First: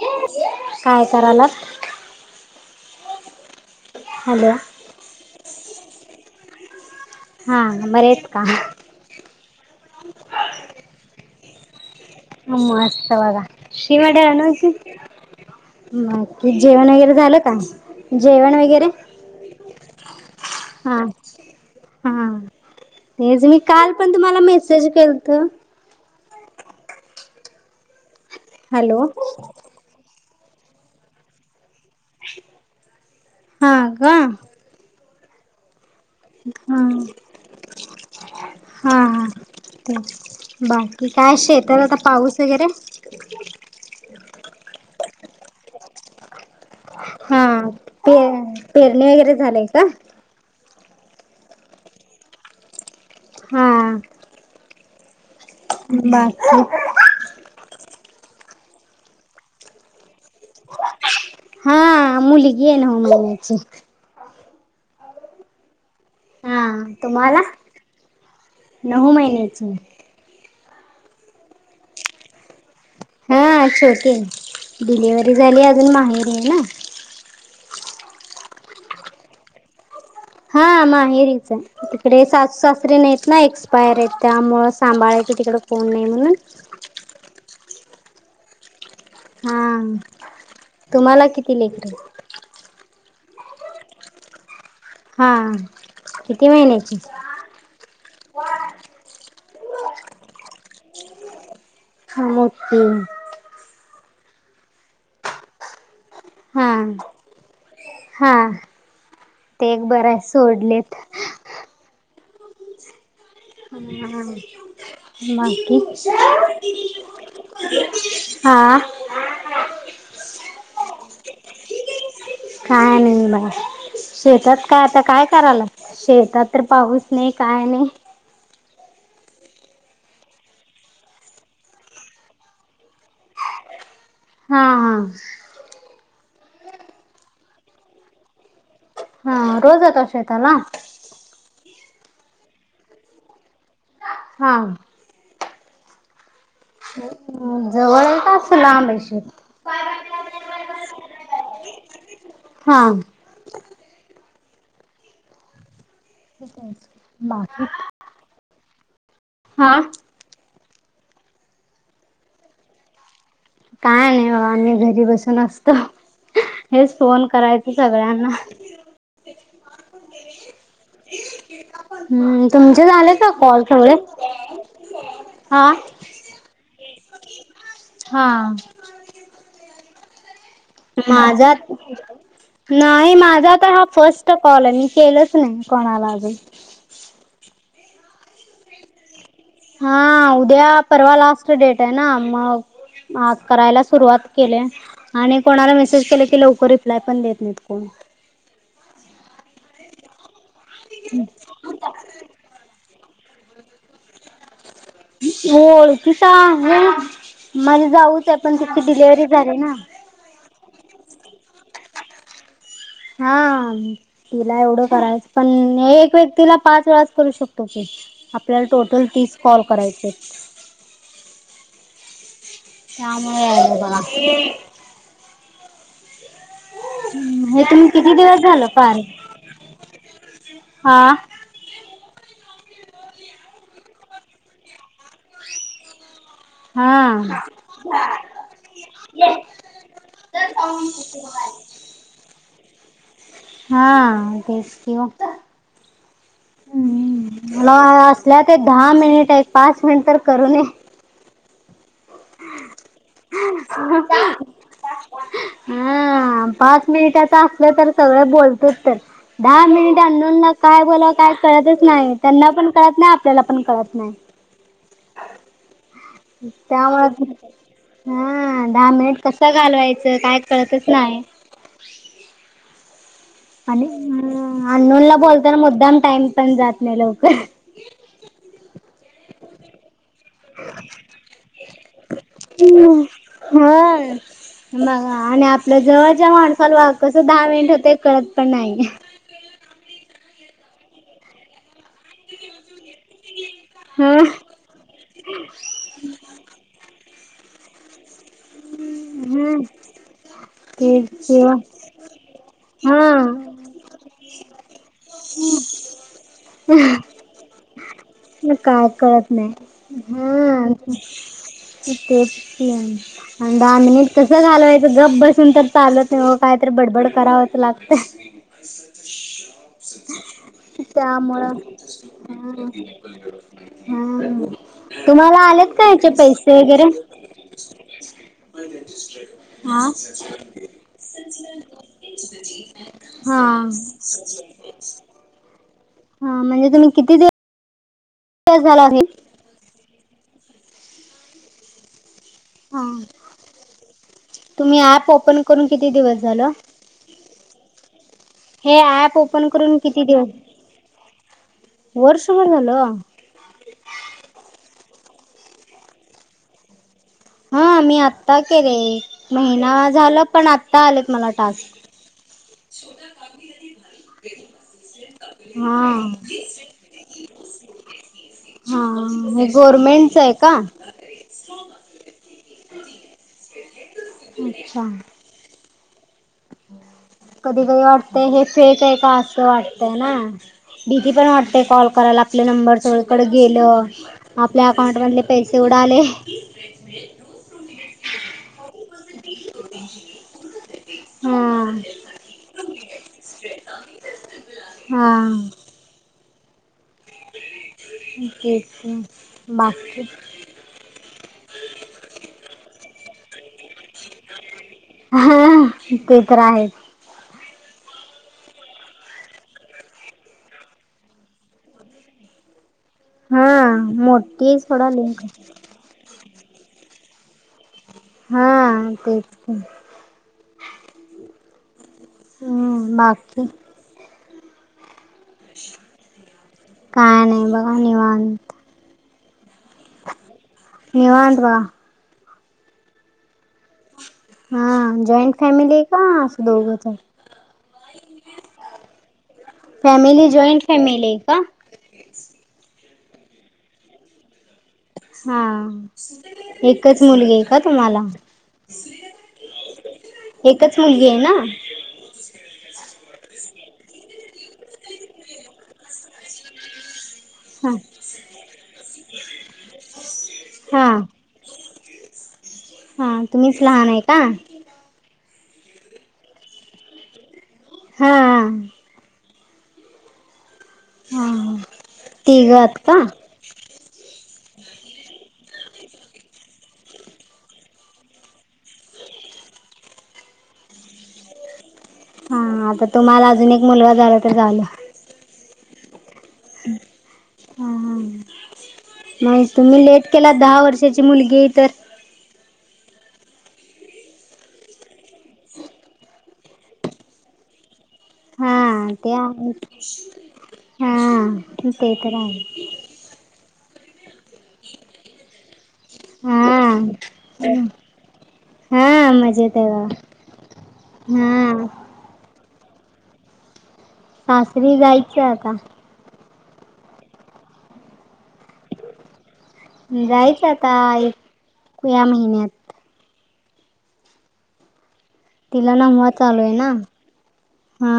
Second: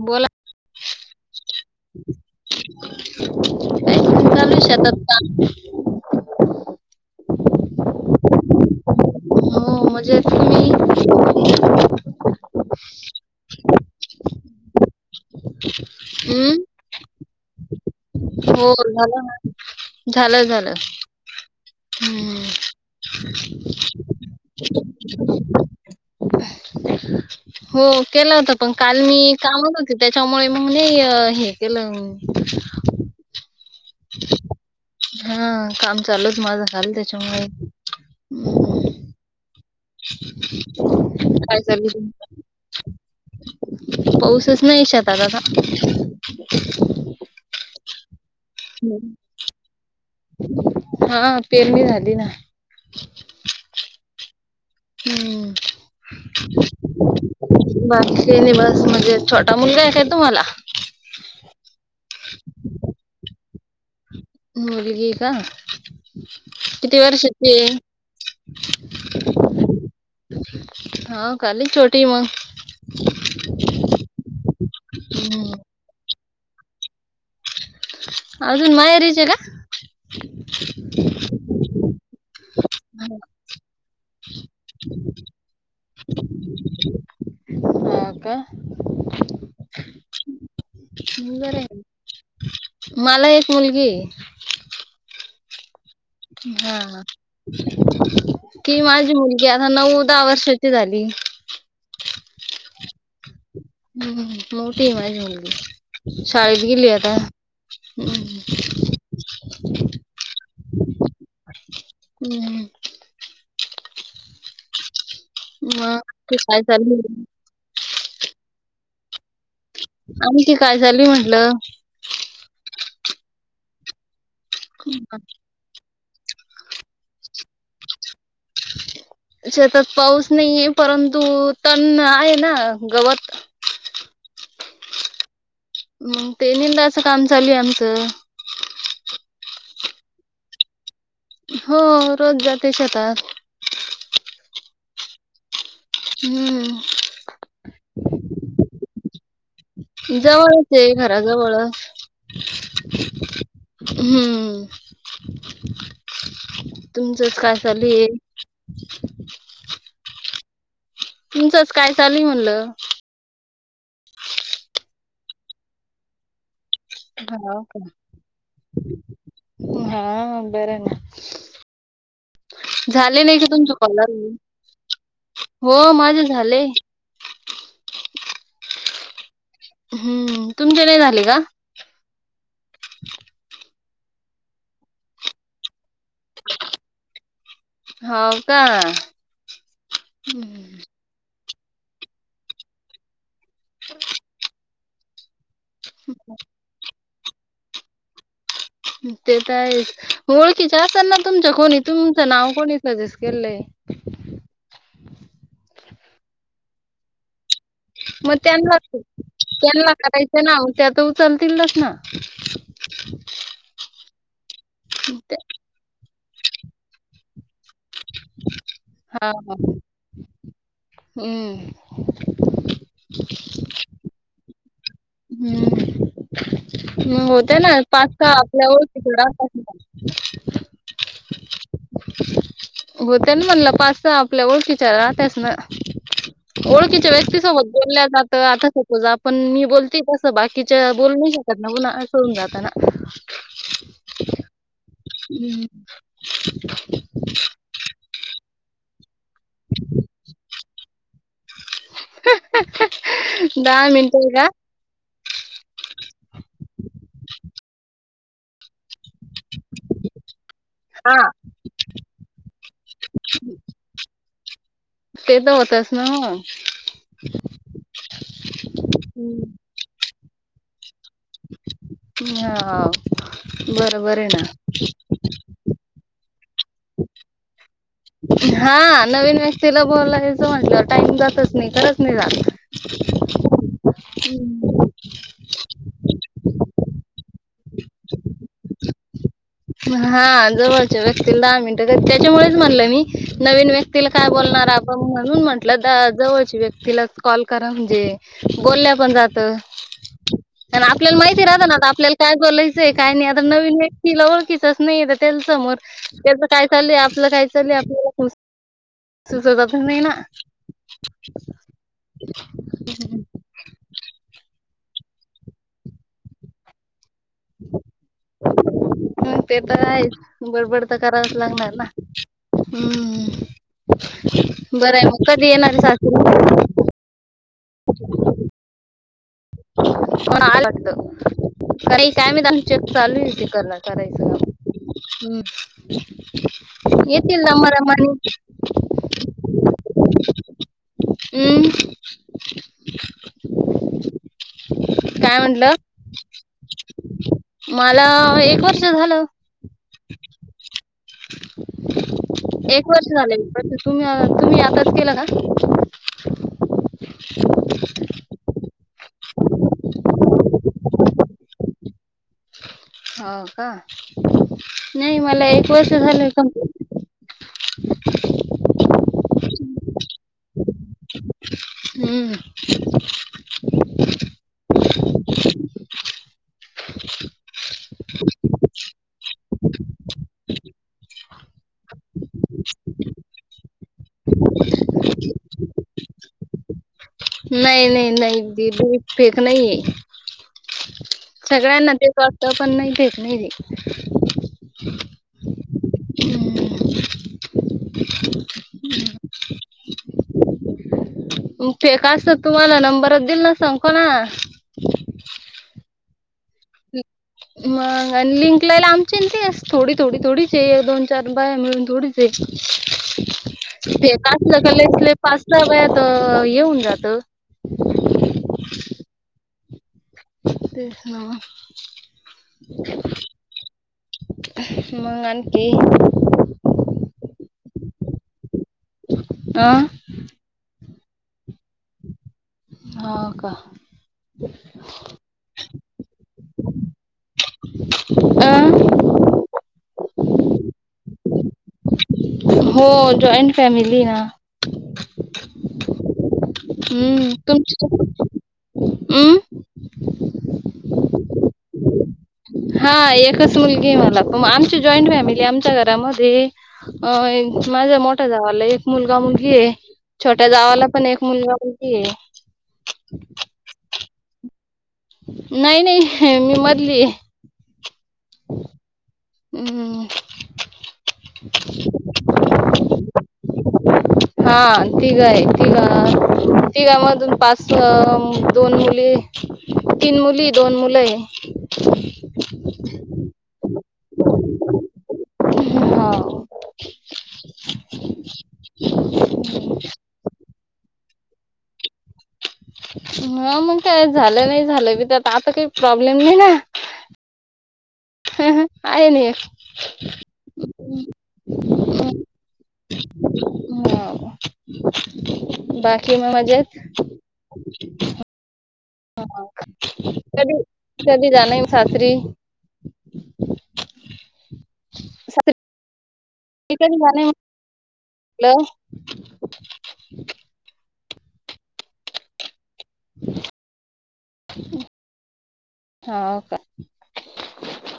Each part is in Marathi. बोला काय करायला [inaudible] काय हॅलो चालू आहे शेतात काम हा बर आहेत का हो मजाची मी ह मस्तवग शिवाड्या नाज बाकी हम्म जेवण वगैरे झालं का जेवण हो वगैरे झालं झालं झालं हा हा हम्म तेच मी काल पण तुम्हाला मेसेज केलत हो केला होत पण काल हॅलो मी कामात होते त्याच्यामुळे मग नाही हे केलं ह का हा काम चालूच माझा खाल हा त्याच्यामुळे हम्म. हा ह ते बाकी काय शेतात चालू आता तुमचं? पाऊस वगैरे पाऊसच नाही शेतात आता का हा प पेरणी वगैरे झालेय का हा पेरणी झाली ना हा हम्म बस बाकी नि बस म्हणजे छोटा मुलगा आहे काय तुम्हाला हा मुली घ ये ना होम बलायची मुलगी आहे का हा किती तुम्हाला वर्षाची आहे नऊ महिन्याचं हो का लय छोटी आहे मंग हा छोटे डिलिव्हरी हम्म. झाली अजून माहेरी आहे ना अजून माया रिजला हा माहेरीच आहे तिकडे सासू सासरीे नाहीेत ना एक बायर य त्यामुळ सांभाळायचं तिकड कोण नाही म्हणून का का हम् बर मला एक मुलगी हम हा कि माझी मुलगी आता नऊ दहा वर्षाची झाली खा मग ती. हम् मोठी माझी मुलगी [unintelligible] शाळेत हा गेली आता. हा हम्म. ते एक बरं सोडलेत. हम्म. हा हा बाकी. मग ती काय चालली हा. आणखी काय झाली म्हटलं. काय नाही ब शेतात काय आता काय करायला. शेतात तर पाऊस नाही काय नाही. शेतात पाऊस नाहीये परंतु तण आहे ना गवत. [inaudible] हा हा. म ते निंदाच काम चालू आहे आमचं. ह रोज जाता शेताला. हो रोज जाते शेतात. हा. हम्म. जवळेत असला लांब आहे शेत. जवळच आहे घराजवळच. हा. हम्म तुमचंच का बाकी चाल हे. हा. तुमचंच काय चाल म्हणलं. काय नाही बाबा मी घरी बसून असतो हेच फोन हा करायच का सगळ्यांना. हा बर ना. हम्म तुमचे झाले का कॉल सगळे. हा हो माझे झाले. हा. हम्म तुमचे नाही झाले का. माझा नाही माझा तर हा फर्स्ट कॉल आहे मी केलाच नाही कोणाला अजून. होव का. हा उद्या हम्म परवा लास्ट डेट आहे ना मग. करायला सुरुवात केले आणि कोणाला मेसेज केले की लवकर रिप्लाय पण देत नाहीत कोण. तेच हाय ओळखीच अस्सल ना तुमच्या कोणीत. तुमचं नाव कोणी सजेस्ट केले. ओळखीचा आहे मग माझी जाऊच मग आहे पण त्यािची डिलेव्हरी झाली ना. ते ना त्यात उचलतील तस ना. हा तिला एवढं करायचं पण एक व्यक्तीला. पाच वेळास करू शकतो की आपल्याला टोटल हा तीस हा कॉल करायचे हाईत. हम्म. त्याम [unintelligible] हम्म. मग होत हे ना तुम्ही किती पाच का दिवस झालं फार आपल्यावरती तिकडं पाच होतं. हा. होतंय ना म्हणलं पाच आपल्या ओळखीच्या राहतच ना. ओळखीच्या हा व्यक्तीसोबत बोलल्या जातं आता सपोज आपण मी बोलते. तसं बाकीच्या बोल नाही शकत ना पुन्हा सोडून जात ना. हा तेच की मग. हं. हम म्हणव असल्या ते दहा मिनिट पाच मिनिट तर करूनेय. [unintelligible] [unintelligible] मिनिटं का? हा पाच मिनिटाच असलं तर सगळं बोलतो तर दहा मिनिट आंनोंना काय बोलावं हां. काय कळतच नाय त्यांना पण कळत नाय आपल्याला पण कळत नाय. ते त होतच ना मग. त्यामुळ [inaudible] हा दहा मिनिट कसं घालवायचं काय कळतच नाय. नी हा हा हाव आणि अ आंणोनला बोलताना मुद्दाम टाईम पण जात नाय लवकर हा नवीन व्यक्तीला बोलाय तो म्हणलं टाईम जातच नाय खरंच नाही जात. हं बघा आणि आपल्या जवळच्या माणसाला कसं दहा मिनिट होतय कळत पण नाही. हा जवळ ज्या व्यक्तीला दहा मिनट वेळ त्याच्यामुळेच म्हणलं मी नवीन व्यक्तीला हा काय बोलणार आप पण म्हणून म्हंटलं द जवळच्या व्यक्तीलाचं कॉल करा म्हणजे बोल्या पण जात हा पण तेच आपल्याला माहिती किंवा राहत ना आता आपल्याला काय बोलायचंय काय नाय आता हा नवीन व्यक्तीला ओळखी प्रश्न येत त्यांच समोर त्याच काय चाललंय आपलं काय चाललंय आपल्याला म काय कळत नाय सुचतच नाही ना हो [unintelligible] तेच की आणि अनं दहा मिनिट कसं घालवायचं गप बसून तर चालत कायतरी बडबड करावच लागत. हं ते तर आहेचं बडबड त करावंच त्यामुळं लागणार ना हा हम्म हा नं बरं आहे मग तुम्हाला कधी येणार आलेत आहे का याचे सासरी पैसे वगैरे पण आलं वाटतं काही काय मी चेक चालू [unintelligible] आहे ते हा हा करणं करायचं काम. हम्म येतील ना मरा मानी बघ झाला असेल अं हा तुम्ही ऍप काय ओपन करून म्हटलं किती दिवस झालं. मला एक हे वर्ष ऍप झालं ओपन करून किती दिव एक झालं वर्ष झालंय पण ते मी तुम्ही तुम्ही आताच केल का? हा मी आत्ता केले. महिना झाला पण आता आलेत मला टास्क. हो का नाही मला एक हा वर्ष झालंय कंप्लिट हा हे गव्हर्मेंटचये का? हम्म अच्छा कधी कधी वाटतय हे फेक ये का असं वाटतय ना भीती पण वाटते कॉल कराला आपले नंबर सगळंकडं गेल. आपल्या अकाउंट मधले पैसे उडाले नाही नाही नाही दिदी हे फेक नाहीये हा सगळ्यांना ते चं वाटत पण नाही फेक नाहीे हे. हा हम्म. म तेच ना बाकी म फेक आसत तुम्हाला नंबरच दिल ना सांको ना हा ते तर आहे. मंग आणि लिंक लय लांबची ना ते थोडी थोडी थोडीच दोन चार बया मिळून थोडीच हा ते फेक मोठी आहे असलं का लय सोडा लिंक स्लिप असत व्हय त हे होऊन जातं हा कयचं पण ते हा हम्म बाकी मग आणकी काय नाही बघा निवांत अ निवांत बघा हो का हा जॉईंट फॅमिली आहे का असं दोघंच आहे अ फॅमिली जॉईंट फॅमिली आहे का हो जॉईंट फॅमिली आहे ना हा एकच हम्म मुलगी आहे का तुमची तुम्हाला हम्म एकच मुलगी आहे ना [inaudible] हा एकच मुलगी आहे मला प आमची जॉईंट फॅमिली आमच्या घरामध्ये अ हा माझ्या मोठ्या जावला एक मुलगा मुलगी आहे छोट्या जावला हा पण एक मुलगा मुलगी आहे हा तुम्हीच लहान आहे का नाही नाही मी मधली आहे हा हम्म हम्म हा तीघ आहात का [unintelligible] हा तिघ आहे तिघ तिघामधून पाच दोन मुली तीन मुली दोन मुलं आहे हा आता तुम्हाला अजून एक मुलगा झाल तर झालं हो हम्म हा हा हम्म [inaudible] नाही तुम्ही लेट केला दहा वर्षाची मुलगी आहे तर हा मग काय झालं नाही झालं बी आता काही प्रॉब्लेम नाही ना हा आहे ते ना एक आहे हा ते तर आहे हो बाकी मग हा मजेत हा मजेत आहे बघा कधी कधी जाणार आहे हा सासरी सासरी जायचं आता [unintelligible] हॅलो जायचं आता एक या महिन्यात [inaudible] तिला नववा हा चालू आहे का ना हा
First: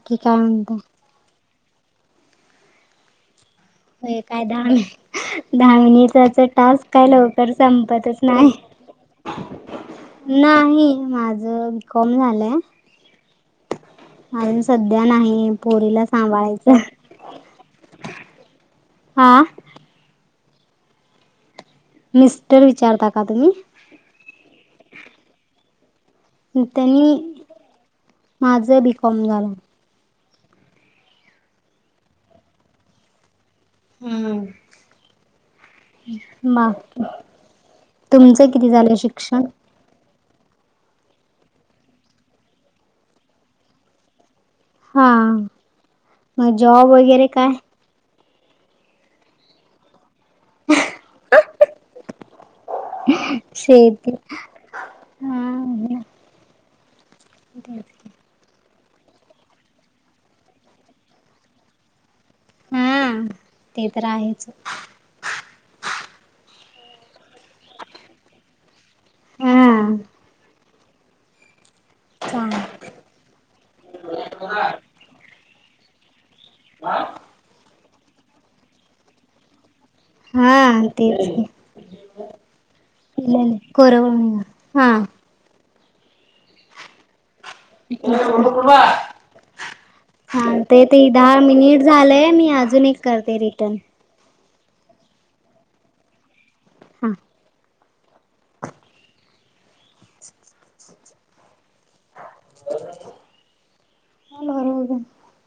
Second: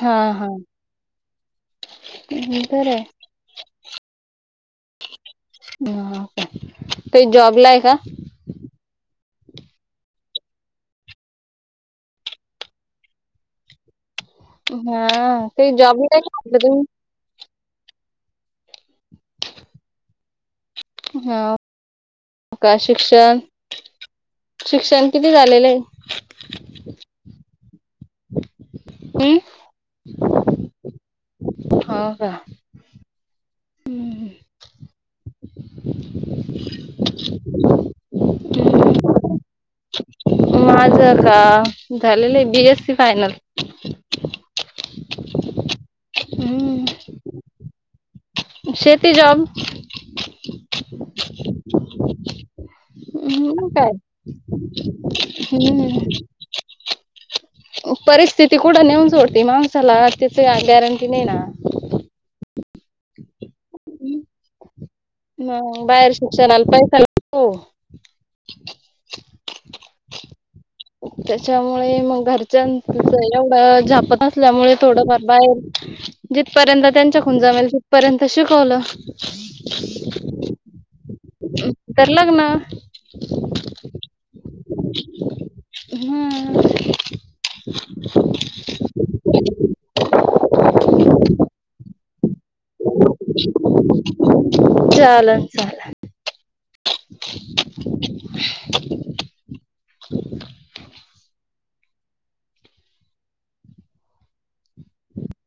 हा काय हा म्हणता बरं आहे होय काय धावणी हा धावणीचाच टास्क काय ते लवकर जॉबला आहे का संपतच नाही नाही नाही माझ बीकॉम झालंय अजून सध्या हा नाही ते पोरीला जॉबला आहे का म्हटलं सांभाळायच तुम्ही हा हा मिस्टर का विचारता का शिक्षण तुम्ही शिक्षण किती झालेलं आहे त्यांनी माझं बीकॉम हम्म झालंय हा का हम्म [inaudible] मा तुमचं किती झालं शिक्षण? माझ का झालेलय आहे बी, एस, सी फायनल. हा मग जॉब वगैरे काय? शेते जॉब. हम्म काय शती. हम्म. परिस्थिती कुठं नेऊन सोडते माणसाला त्याची गॅरंटी नाही ना. हम्म ते तर आहेच. मग बाहेर शिक्षणाला पैसा हो.. हा त्याच्यामुळे मग चांग घरच्या एवढ झापत असल्यामुळे थोडफार बाहेर जिथ पर्यंत त्यांच्या खून जमेल तिथपर्यंत शिकवल. हा नंतर लग्न. इ कोरोव हा [unintelligible] हम्म. [inaudible] हा ते ते दहा मिनिट झालंय मी अजून एक करते रिटर्न. [unintelligible] चालल चाललं. हा ह [unintelligible] [inaudible]